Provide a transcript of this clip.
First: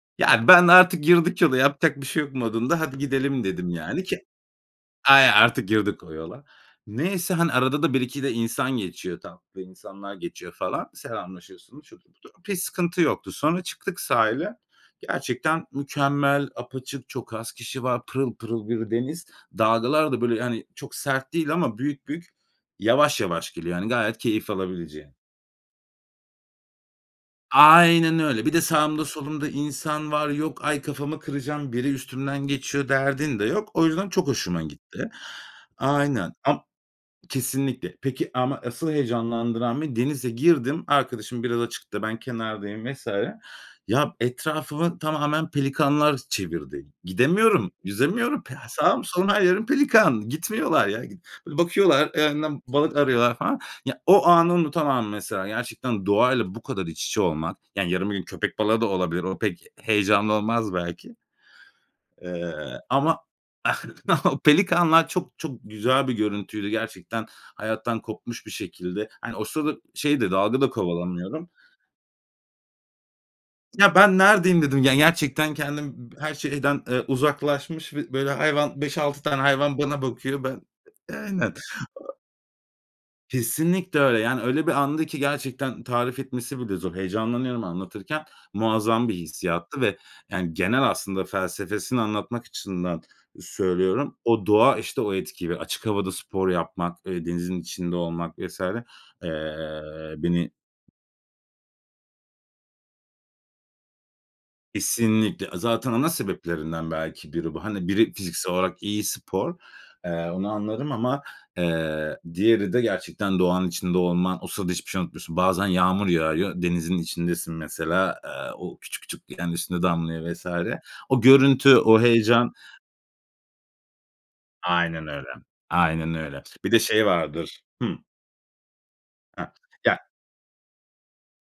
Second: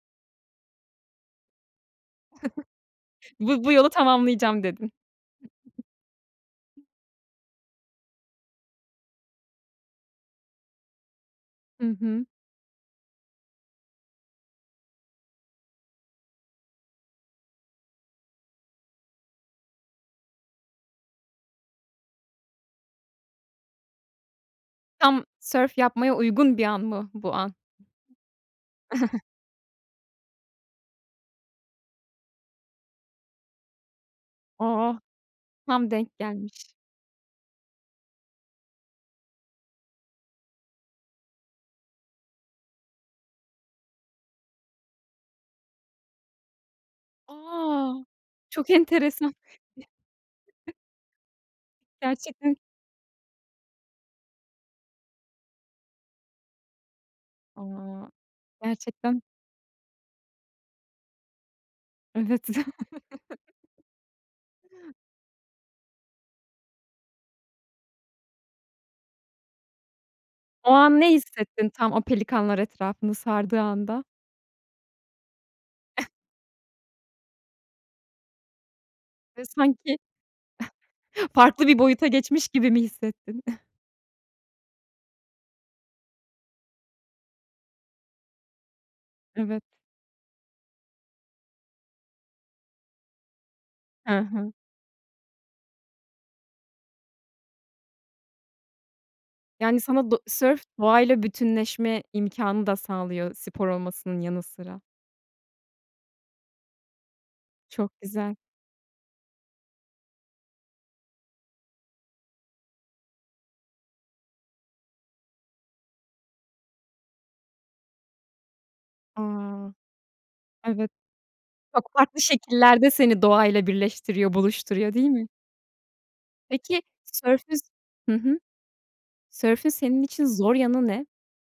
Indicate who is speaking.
Speaker 1: Yani, ben artık girdik yola yapacak bir şey yok modunda, "Hadi gidelim."
Speaker 2: Bu
Speaker 1: dedim,
Speaker 2: bu yolu
Speaker 1: yani, ki
Speaker 2: tamamlayacağım dedin.
Speaker 1: aynen artık girdik o yola. Neyse, hani, arada da 1-2 de insan geçiyor. Tatlı insanlar geçiyor falan. Selamlaşıyorsun,
Speaker 2: Hı
Speaker 1: şudur
Speaker 2: hı.
Speaker 1: budur. Okay, sıkıntı yoktu. Sonra çıktık sahile. Gerçekten mükemmel, apaçık, çok az kişi var. Pırıl pırıl bir deniz. Dalgalar da, böyle, hani, çok sert değil ama büyük büyük, yavaş yavaş geliyor. Hani, gayet keyif alabileceğin.
Speaker 2: Tam sörf yapmaya uygun bir an mı bu an?
Speaker 1: Aynen öyle. Bir de sağımda, solumda insan var. Yok, ay kafamı kıracağım. Biri üstümden geçiyor derdin de yok. O yüzden, çok hoşuma
Speaker 2: Oh!
Speaker 1: gitti.
Speaker 2: Tam denk
Speaker 1: Aynen am
Speaker 2: gelmiş.
Speaker 1: kesinlikle. Peki ama asıl heyecanlandıran beni, denize girdim. Arkadaşım biraz açıkta ben kenardayım vs. ya, etrafımı tamamen pelikanlar çevirdi. G gidemiyorum.
Speaker 2: A!
Speaker 1: Yüzemiyorum. Pe ha
Speaker 2: Çok
Speaker 1: sağım, solum,
Speaker 2: enteresan.
Speaker 1: her yerim pelikan. Gitmiyorlar ya g bakıyorlar
Speaker 2: Gerçekten
Speaker 1: [unintelligible] balık arıyorlar falan. Ya, o anı unutamam mesela. Gerçekten doğayla bu kadar iç içe olmak.
Speaker 2: A!
Speaker 1: Yani, yarın bir gün köpek balığı da
Speaker 2: Gerçekten
Speaker 1: olabilir. O pek heyecanlı olmaz belki.
Speaker 2: Evet.
Speaker 1: Eee, ama o pelikanlar çok, çok güzel bir görüntüydü gerçekten. Hayattan kopmuş bir şekilde. Hani, o sırada şey de dalga da
Speaker 2: O an ne
Speaker 1: kovalamıyorum.
Speaker 2: hissettin tam o pelikanlar etrafını sardığı
Speaker 1: Ya,
Speaker 2: anda?
Speaker 1: ben neredeyim, dedim. Yani, gerçekten kendim b her şeyden, eee, uzaklaşmış ve böyle, hayvan 5-6 tane
Speaker 2: Ve
Speaker 1: hayvan
Speaker 2: sanki
Speaker 1: bana bakıyor. Ben aynen.
Speaker 2: farklı bir boyuta
Speaker 1: O
Speaker 2: geçmiş gibi mi hissettin?
Speaker 1: Kesinlikle öyle. Yani, öyle bir andı ki gerçekten tarif etmesi bile zor. Heyecanlanıyorum anlatırken. Muazzam bir
Speaker 2: Evet.
Speaker 1: hissiyattı ve, yani, genel aslında felsefesini anlatmak açısından, eee,
Speaker 2: He
Speaker 1: söylüyorum o
Speaker 2: he.
Speaker 1: doğa, işte, o etkiyi ve açık havada spor yapmak, eee, denizin içinde olmak vs. eee,
Speaker 2: Yani, sana do
Speaker 1: beni
Speaker 2: sörf doğayla bütünleşme imkânı da sağlıyor, spor olmasının yanı sıra.
Speaker 1: Kesinlikle. Aaa, zaten ana sebeplerinden belki biri bu. Hani,
Speaker 2: Çok
Speaker 1: biri
Speaker 2: güzel.
Speaker 1: fiziksel olarak iyi spor. Eee, onu anlarım ama, eee, diğeri de gerçekten doğanın içinde olman. O sırada hiçbir şey unutmuyorsun. Bazen yağmur yağıyor. Denizin içindesin mesela. Eee, o küçük küçük kendi
Speaker 2: A!
Speaker 1: üstüne damlıyor vs.
Speaker 2: Evet,
Speaker 1: O görüntü
Speaker 2: çok
Speaker 1: o
Speaker 2: farklı
Speaker 1: heyecan.
Speaker 2: şekillerde seni doğayla birleştiriyor, buluşturuyor
Speaker 1: Aynen
Speaker 2: değil
Speaker 1: öyle.
Speaker 2: mi?
Speaker 1: Aynen öyle. Bir de
Speaker 2: Peki,
Speaker 1: şey vardır.
Speaker 2: sörfün
Speaker 1: Hıh.
Speaker 2: hı hı.
Speaker 1: Hah.
Speaker 2: Sörfün
Speaker 1: Ya
Speaker 2: senin için zor yanı ne?